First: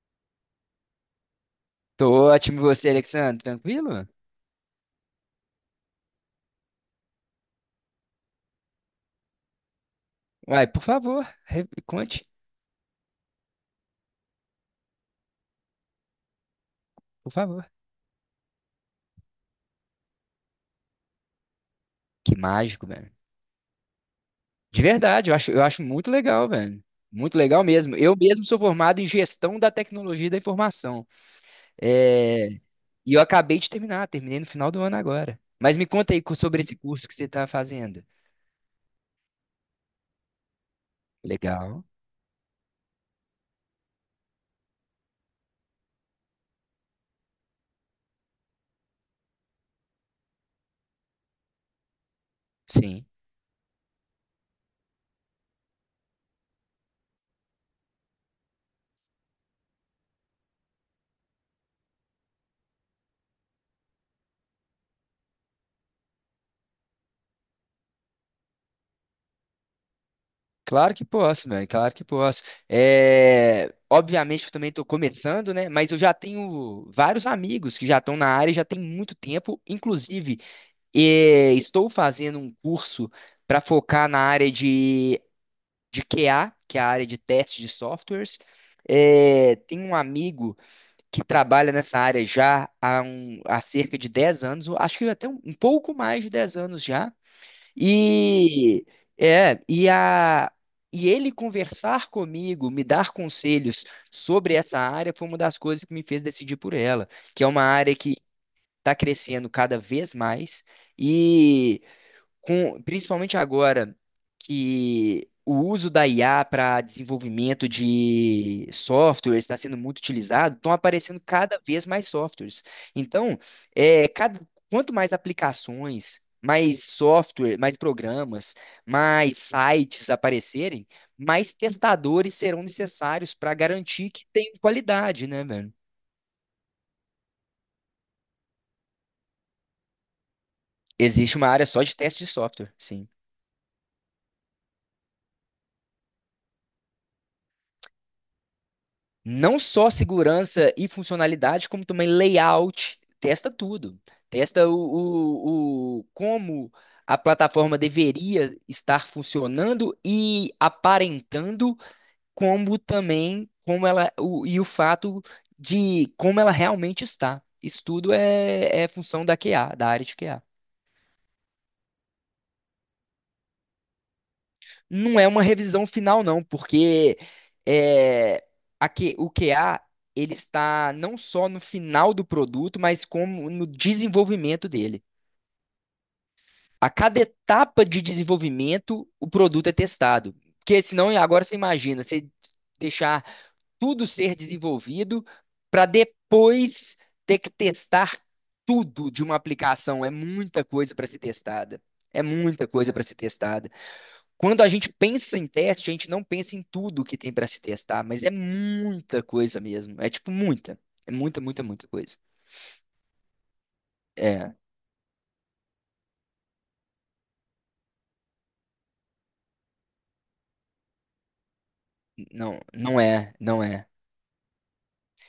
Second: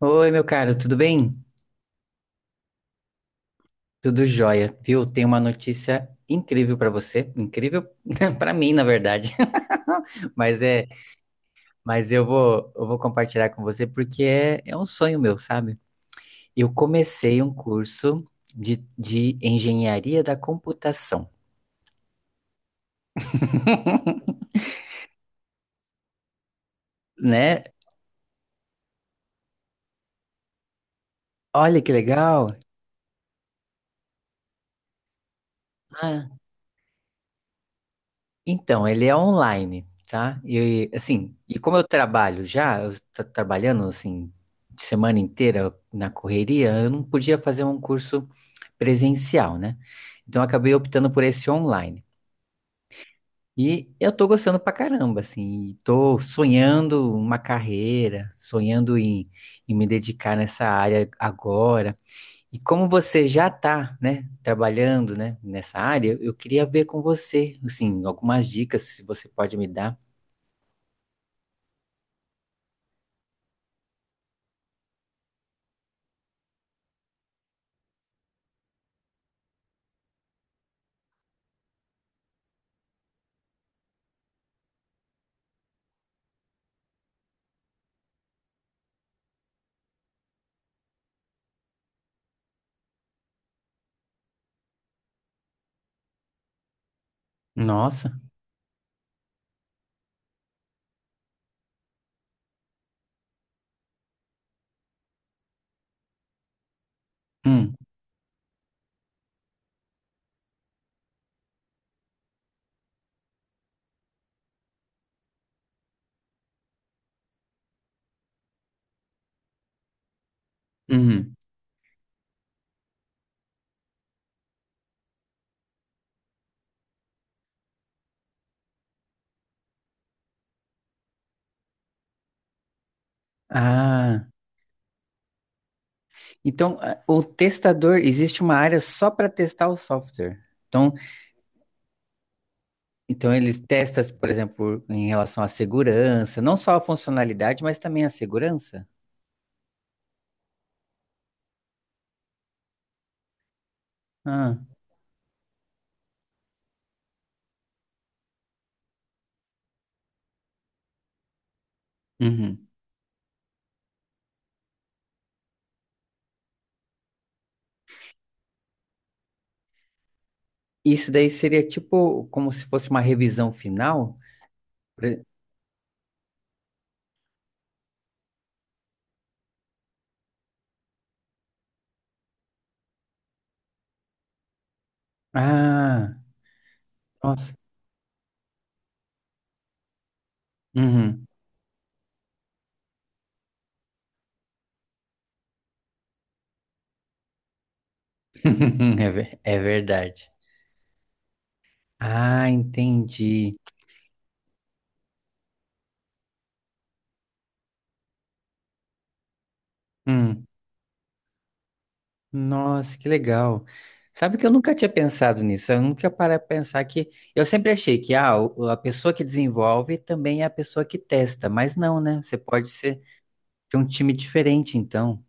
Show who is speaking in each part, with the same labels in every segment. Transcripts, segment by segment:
Speaker 1: Oi, meu caro, tudo bem?
Speaker 2: Tô ótimo, e você, Alexandre? Tranquilo?
Speaker 1: Tudo jóia, viu? Tenho uma notícia incrível pra você, incrível pra mim, na verdade. Mas
Speaker 2: Uai, por
Speaker 1: é,
Speaker 2: favor,
Speaker 1: mas eu
Speaker 2: conte,
Speaker 1: vou, eu vou compartilhar com você porque é um sonho meu, sabe? Eu
Speaker 2: por
Speaker 1: comecei um
Speaker 2: favor.
Speaker 1: curso de engenharia da computação,
Speaker 2: Que mágico, velho. De verdade, eu acho muito legal, velho. Muito
Speaker 1: né?
Speaker 2: legal mesmo. Eu mesmo sou formado em gestão da tecnologia da informação.
Speaker 1: Olha que
Speaker 2: É,
Speaker 1: legal!
Speaker 2: E eu acabei de terminar, terminei no final do ano agora. Mas me conta aí sobre esse curso que você está fazendo.
Speaker 1: Então, ele é online, tá? E assim, e como
Speaker 2: Legal.
Speaker 1: eu trabalho já, eu tô trabalhando assim semana inteira na correria, eu não podia fazer um curso presencial, né? Então eu acabei optando por esse online.
Speaker 2: Sim.
Speaker 1: E eu tô gostando pra caramba, assim, e tô sonhando uma carreira, sonhando em me dedicar nessa área agora. E como você já está, né, trabalhando, né, nessa área, eu queria ver com você, assim, algumas dicas, se você pode me dar.
Speaker 2: Claro que posso, velho. Claro que posso. É, obviamente eu também estou começando, né? Mas eu já tenho vários amigos que já estão na área e já tem muito tempo. Inclusive, estou fazendo um curso para focar na área de QA, que é a área de teste de softwares. É, tem um amigo que trabalha nessa área já há cerca de 10 anos, eu acho que até um pouco mais de 10 anos já.
Speaker 1: Nossa.
Speaker 2: E é, e a e ele conversar comigo, me dar conselhos sobre essa área foi uma das coisas que me fez decidir por ela, que é uma
Speaker 1: Hum,
Speaker 2: área que está crescendo cada vez mais e principalmente agora que o uso da IA para desenvolvimento de softwares está sendo muito utilizado, estão aparecendo
Speaker 1: uhum.
Speaker 2: cada vez mais softwares. Então, é, cada- quanto mais aplicações, mais software, mais programas, mais sites aparecerem, mais testadores serão necessários para garantir que
Speaker 1: Ah,
Speaker 2: tem qualidade, né, velho?
Speaker 1: então ah, o testador existe uma área só para testar o software. Então,
Speaker 2: Existe uma área só de teste de software, sim.
Speaker 1: então eles testam, por exemplo, em relação à segurança, não só a funcionalidade, mas também a segurança.
Speaker 2: Não só segurança e funcionalidade, como também layout. Testa tudo.
Speaker 1: Ah,
Speaker 2: Testa como a plataforma deveria estar funcionando e aparentando,
Speaker 1: uhum.
Speaker 2: como também como ela o, e o fato de como ela realmente está. Isso tudo é função da QA, da área de QA.
Speaker 1: Isso daí seria tipo como se fosse uma revisão final. Por
Speaker 2: Não
Speaker 1: e-
Speaker 2: é uma revisão final, não, porque é, o QA ele está não só no final do produto, mas como no desenvolvimento dele.
Speaker 1: Ah,
Speaker 2: A cada
Speaker 1: nossa.
Speaker 2: etapa de desenvolvimento, o produto é testado. Porque senão,
Speaker 1: Uhum.
Speaker 2: agora você imagina, você deixar tudo ser desenvolvido para depois ter que testar tudo de uma
Speaker 1: É
Speaker 2: aplicação. É
Speaker 1: verdade.
Speaker 2: muita coisa para ser testada. É
Speaker 1: Ah,
Speaker 2: muita coisa para ser
Speaker 1: entendi.
Speaker 2: testada. Quando a gente pensa em teste, a gente não pensa em tudo que tem para se testar, mas é muita coisa mesmo. É tipo
Speaker 1: Hum,
Speaker 2: muita, é muita, muita, muita coisa.
Speaker 1: nossa, que legal. Sabe que eu
Speaker 2: É,
Speaker 1: nunca tinha pensado nisso. Eu nunca parei para pensar que. Eu sempre achei que ah, a pessoa que desenvolve também é a pessoa que testa, mas não, né? Você
Speaker 2: não,
Speaker 1: pode ser,
Speaker 2: não é, não
Speaker 1: ter um
Speaker 2: é.
Speaker 1: time diferente, então.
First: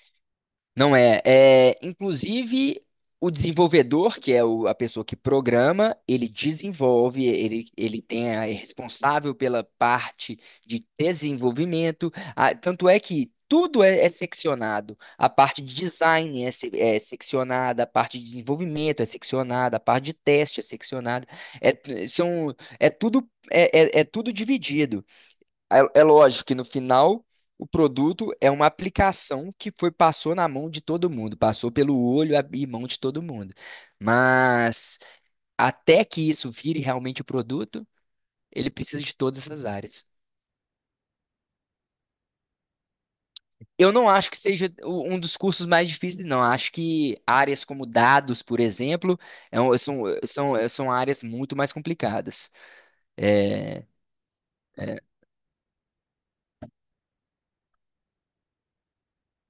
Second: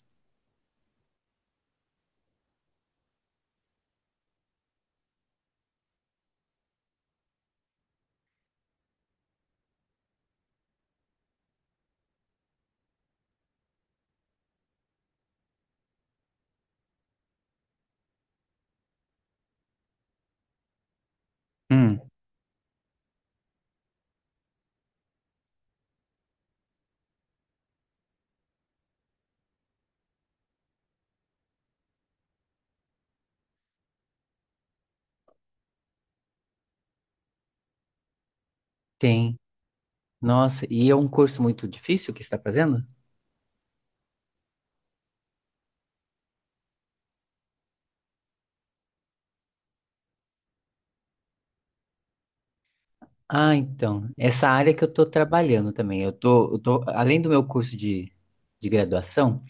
Speaker 2: Não é. É, inclusive, o desenvolvedor, que a pessoa que programa, ele desenvolve, ele tem é responsável pela parte de desenvolvimento. Ah, tanto é que tudo é seccionado. A parte de design é seccionada, a parte de desenvolvimento é seccionada, a parte de teste é seccionada.
Speaker 1: Hum,
Speaker 2: É, são, é tudo, é, é é tudo dividido. É, é lógico que no final o produto é uma aplicação que foi passou na mão de todo mundo, passou pelo olho e mão de todo mundo. Mas até que isso vire realmente o produto, ele precisa de
Speaker 1: tem.
Speaker 2: todas essas áreas.
Speaker 1: Nossa, e é um curso muito difícil que você está fazendo?
Speaker 2: Eu não acho que seja um dos cursos mais difíceis, não. Acho que áreas como dados, por exemplo, são áreas muito mais complicadas.
Speaker 1: Ah,
Speaker 2: É,
Speaker 1: então. Essa área que eu
Speaker 2: é,
Speaker 1: estou trabalhando também. Eu tô, além do meu curso de graduação.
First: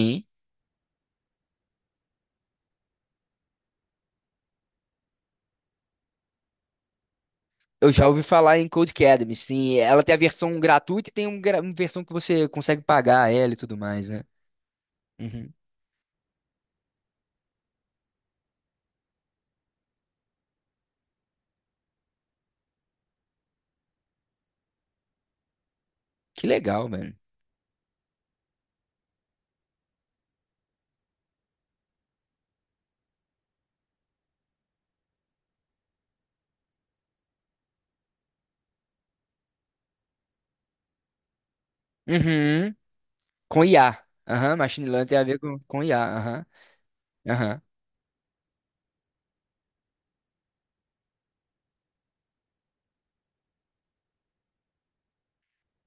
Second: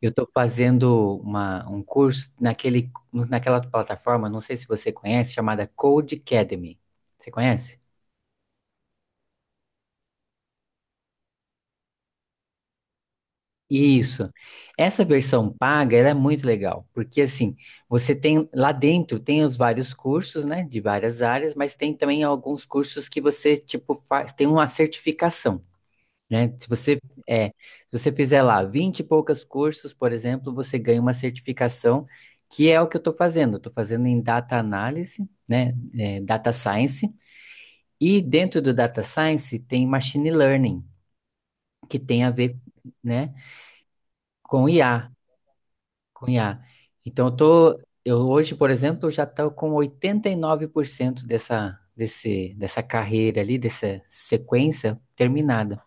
Speaker 1: Eu estou fazendo uma, um curso naquele, naquela plataforma, não sei se você conhece, chamada Codecademy. Você conhece?
Speaker 2: Eu já ouvi falar em Code Academy, sim. Ela tem a versão gratuita e tem uma versão que você consegue pagar ela e tudo mais, né?
Speaker 1: Isso. Essa versão
Speaker 2: Uhum.
Speaker 1: paga, ela é muito legal, porque assim, você tem lá dentro tem os vários cursos, né, de várias áreas, mas tem também alguns cursos que você tipo faz, tem uma certificação.
Speaker 2: Que
Speaker 1: Né? Se
Speaker 2: legal,
Speaker 1: você
Speaker 2: mano.
Speaker 1: se você fizer lá 20 e poucas cursos, por exemplo, você ganha uma certificação, que é o que eu estou fazendo. Estou fazendo em data análise, né? É, data science, e dentro do data science tem machine learning, que tem a ver,
Speaker 2: Uhum.
Speaker 1: né,
Speaker 2: Com IA. Aham,
Speaker 1: com
Speaker 2: Machine Learning
Speaker 1: IA,
Speaker 2: tem a ver com IA.
Speaker 1: com
Speaker 2: Aham,
Speaker 1: IA. Então eu
Speaker 2: aham,
Speaker 1: tô, eu hoje, por exemplo, eu já estou com 89% dessa carreira ali, dessa sequência terminada.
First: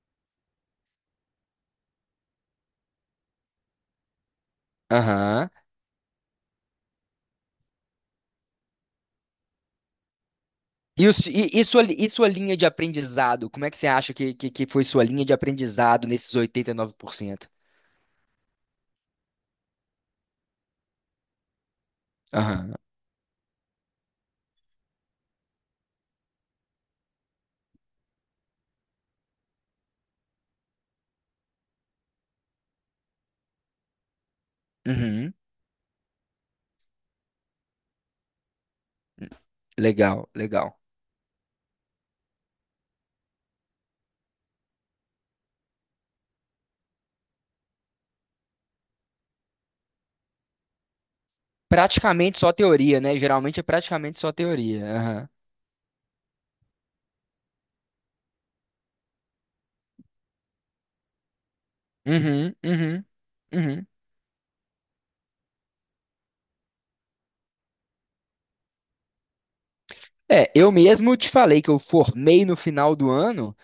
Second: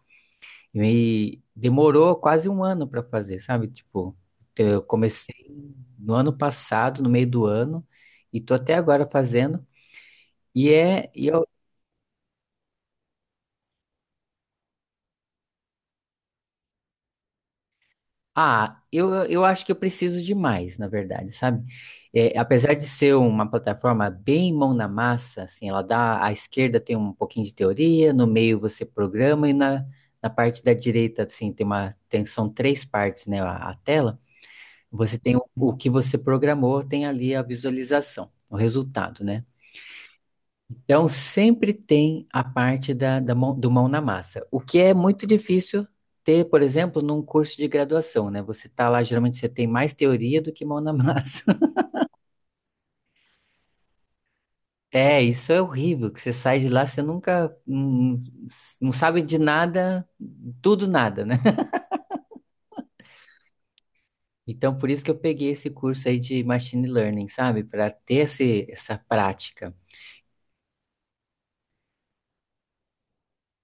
Speaker 1: E demorou quase um ano para fazer, sabe? Tipo, eu comecei
Speaker 2: aham.
Speaker 1: no ano passado, no meio do ano, e tô até agora fazendo. E
Speaker 2: E,
Speaker 1: é,
Speaker 2: o
Speaker 1: e
Speaker 2: su-
Speaker 1: eu,
Speaker 2: e sua, li- e sua linha de aprendizado? Como é que você acha que foi sua linha de aprendizado nesses 89%?
Speaker 1: ah, eu acho que eu preciso de mais, na verdade, sabe? É, apesar
Speaker 2: Aham,
Speaker 1: de ser uma plataforma bem mão na massa, assim, ela dá, à esquerda tem um pouquinho de teoria, no meio você programa e na parte da direita, assim, tem, são três partes, né, a tela. Você
Speaker 2: uhum.
Speaker 1: tem o que você programou, tem ali a visualização, o resultado, né?
Speaker 2: Legal, legal.
Speaker 1: Então, sempre tem a parte da mão, do mão na massa, o que é muito difícil ter, por exemplo, num curso de graduação, né? Você tá lá, geralmente você tem mais teoria do que mão na massa.
Speaker 2: Praticamente só teoria, né? Geralmente é praticamente só teoria.
Speaker 1: É,
Speaker 2: Aham.
Speaker 1: isso é horrível, que você sai de lá, você nunca, não sabe de nada, tudo nada, né?
Speaker 2: Uhum, uhum, uhum.
Speaker 1: Então, por isso que eu peguei esse curso aí de Machine Learning, sabe? Para ter essa prática.
Speaker 2: É, eu mesmo te falei que eu formei no final do ano,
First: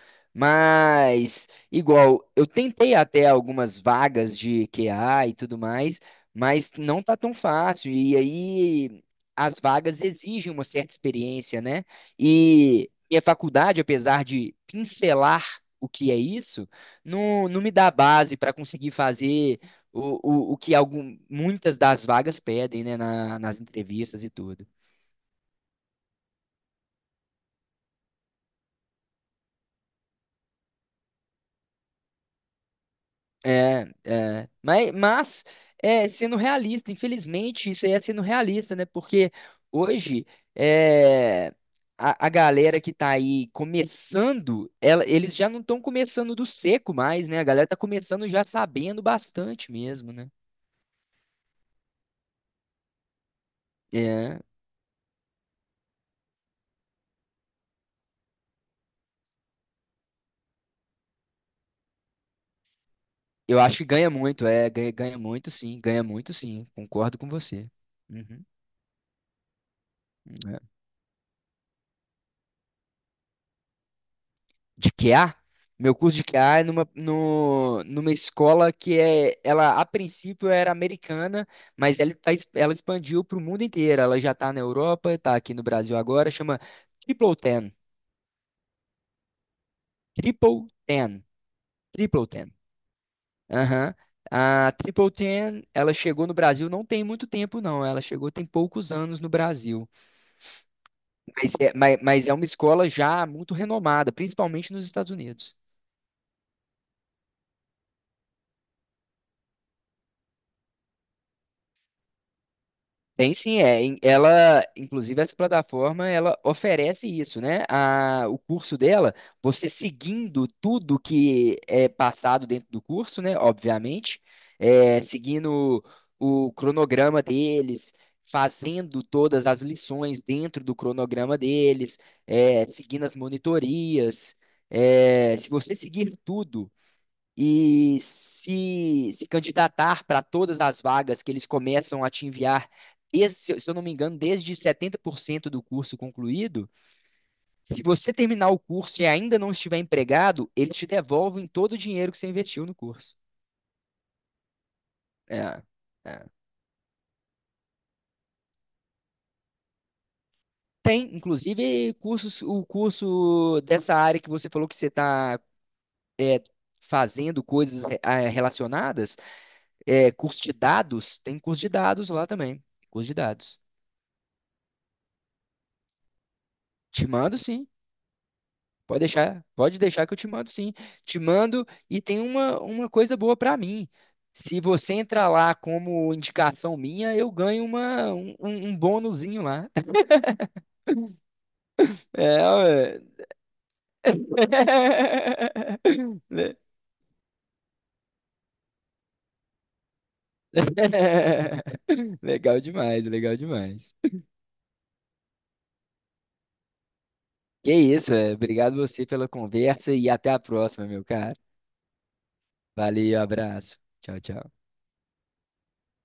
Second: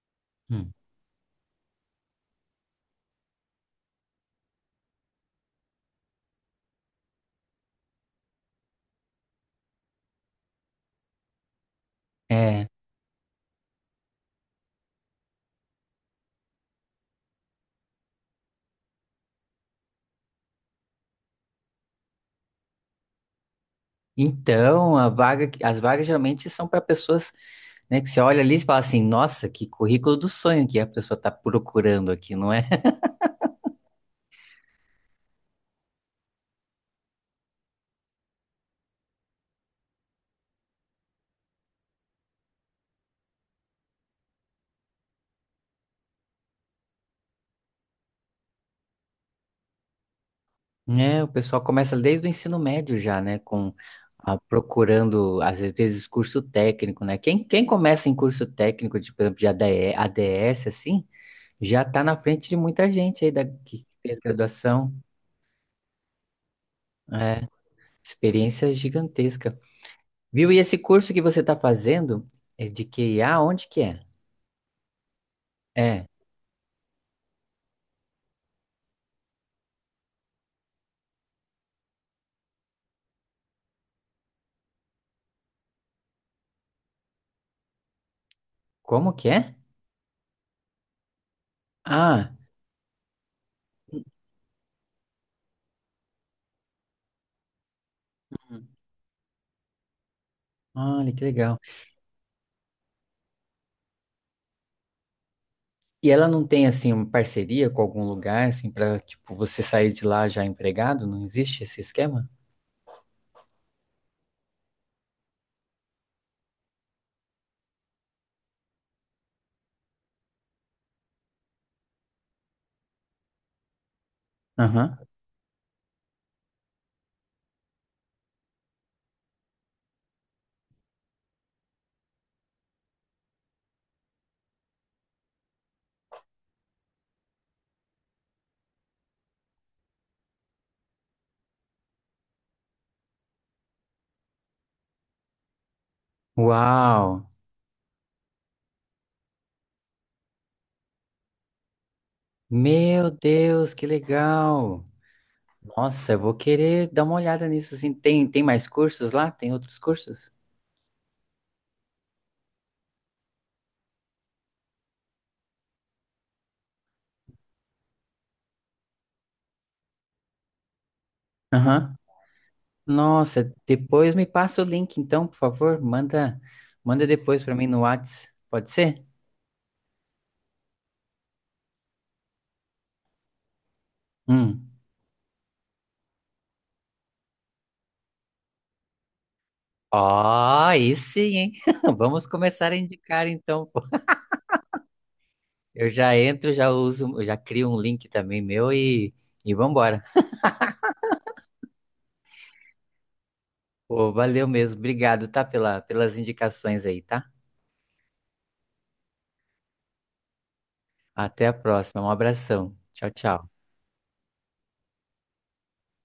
Speaker 1: Hum.
Speaker 2: mas igual, eu tentei até algumas vagas de QA e tudo mais, mas não tá tão fácil. E aí as vagas exigem uma certa experiência, né?
Speaker 1: É,
Speaker 2: E minha faculdade, apesar de pincelar o que é isso, não me dá base para conseguir fazer o, o que algum, muitas das vagas pedem, né, nas entrevistas e tudo.
Speaker 1: Então, as vagas geralmente são para pessoas, né, que você olha ali e fala assim, nossa, que currículo do sonho que a pessoa está procurando aqui, não é?
Speaker 2: É, é. Mas, sendo realista, infelizmente, isso aí é sendo realista, né? Porque hoje é, a galera que tá aí começando, eles já não estão começando do seco mais, né? A galera tá começando já sabendo bastante mesmo, né?
Speaker 1: É, o pessoal começa desde o ensino médio já, né, com
Speaker 2: É,
Speaker 1: procurando, às vezes, curso técnico, né? Quem começa em curso técnico, de, por exemplo, de ADE, ADS, assim, já está na frente de muita gente aí
Speaker 2: eu acho
Speaker 1: que
Speaker 2: que ganha
Speaker 1: fez
Speaker 2: muito,
Speaker 1: graduação,
Speaker 2: ganha muito sim, concordo com
Speaker 1: é,
Speaker 2: você. Uhum.
Speaker 1: experiência gigantesca. Viu? E
Speaker 2: Uhum.
Speaker 1: esse curso que você está fazendo é de QIA, onde que é?
Speaker 2: De QA, meu
Speaker 1: É.
Speaker 2: curso de QA é numa, no, numa escola que ela a princípio era americana, mas ela expandiu para o mundo inteiro. Ela já está na Europa, está aqui no Brasil agora, chama Triple Ten.
Speaker 1: Como que é?
Speaker 2: Triple Ten. Triple
Speaker 1: Ah,
Speaker 2: Ten. Aham. A Triple Ten, ela chegou no Brasil não tem muito tempo, não. Ela chegou tem
Speaker 1: Hum.
Speaker 2: poucos anos no Brasil.
Speaker 1: Olha que
Speaker 2: Mas
Speaker 1: legal.
Speaker 2: é, mas mas é uma escola já muito renomada, principalmente nos Estados Unidos.
Speaker 1: E ela não tem assim uma parceria com algum lugar assim para tipo você sair de lá já empregado? Não existe esse esquema?
Speaker 2: Tem sim, é. Ela, inclusive, essa plataforma, ela oferece isso, né? O curso dela, você seguindo tudo que é passado dentro do curso, né? Obviamente,
Speaker 1: Aham.
Speaker 2: seguindo o cronograma deles, fazendo todas as lições dentro do cronograma deles, seguindo as monitorias. É, se você seguir tudo e se candidatar para todas as vagas que eles começam a te enviar, se eu não me engano, desde 70% do curso concluído,
Speaker 1: Uau!
Speaker 2: se você terminar o curso e ainda não estiver empregado, eles te devolvem todo o dinheiro que você investiu no
Speaker 1: Meu
Speaker 2: curso.
Speaker 1: Deus, que legal!
Speaker 2: É,
Speaker 1: Nossa, eu
Speaker 2: é.
Speaker 1: vou querer dar uma olhada nisso assim. Tem mais cursos lá? Tem outros cursos?
Speaker 2: Tem, inclusive, cursos, o curso dessa área que você falou que você está fazendo coisas relacionadas, curso de dados, tem curso de
Speaker 1: Aham.
Speaker 2: dados lá também, curso de
Speaker 1: Nossa,
Speaker 2: dados.
Speaker 1: depois me passa o link então, por favor. Manda
Speaker 2: Te mando,
Speaker 1: depois para mim
Speaker 2: sim.
Speaker 1: no Whats. Pode ser?
Speaker 2: Pode deixar que eu te mando sim. Te mando e tem uma coisa boa para mim. Se
Speaker 1: Hum.
Speaker 2: você entrar lá como indicação minha, eu ganho uma, um, um um bônusinho lá.
Speaker 1: Ó, aí sim, hein? Vamos
Speaker 2: É,
Speaker 1: começar a
Speaker 2: ué.
Speaker 1: indicar então. Pô. Eu já entro,
Speaker 2: Le-
Speaker 1: já uso, eu já crio um link também meu e vambora.
Speaker 2: Legal demais, legal demais.
Speaker 1: Pô, valeu mesmo. Obrigado, tá? Pelas indicações aí, tá?
Speaker 2: Que isso, é. Obrigado você pela conversa e até a próxima, meu cara.
Speaker 1: Até a próxima. Um abração. Tchau,
Speaker 2: Valeu,
Speaker 1: tchau.
Speaker 2: abraço. Tchau, tchau.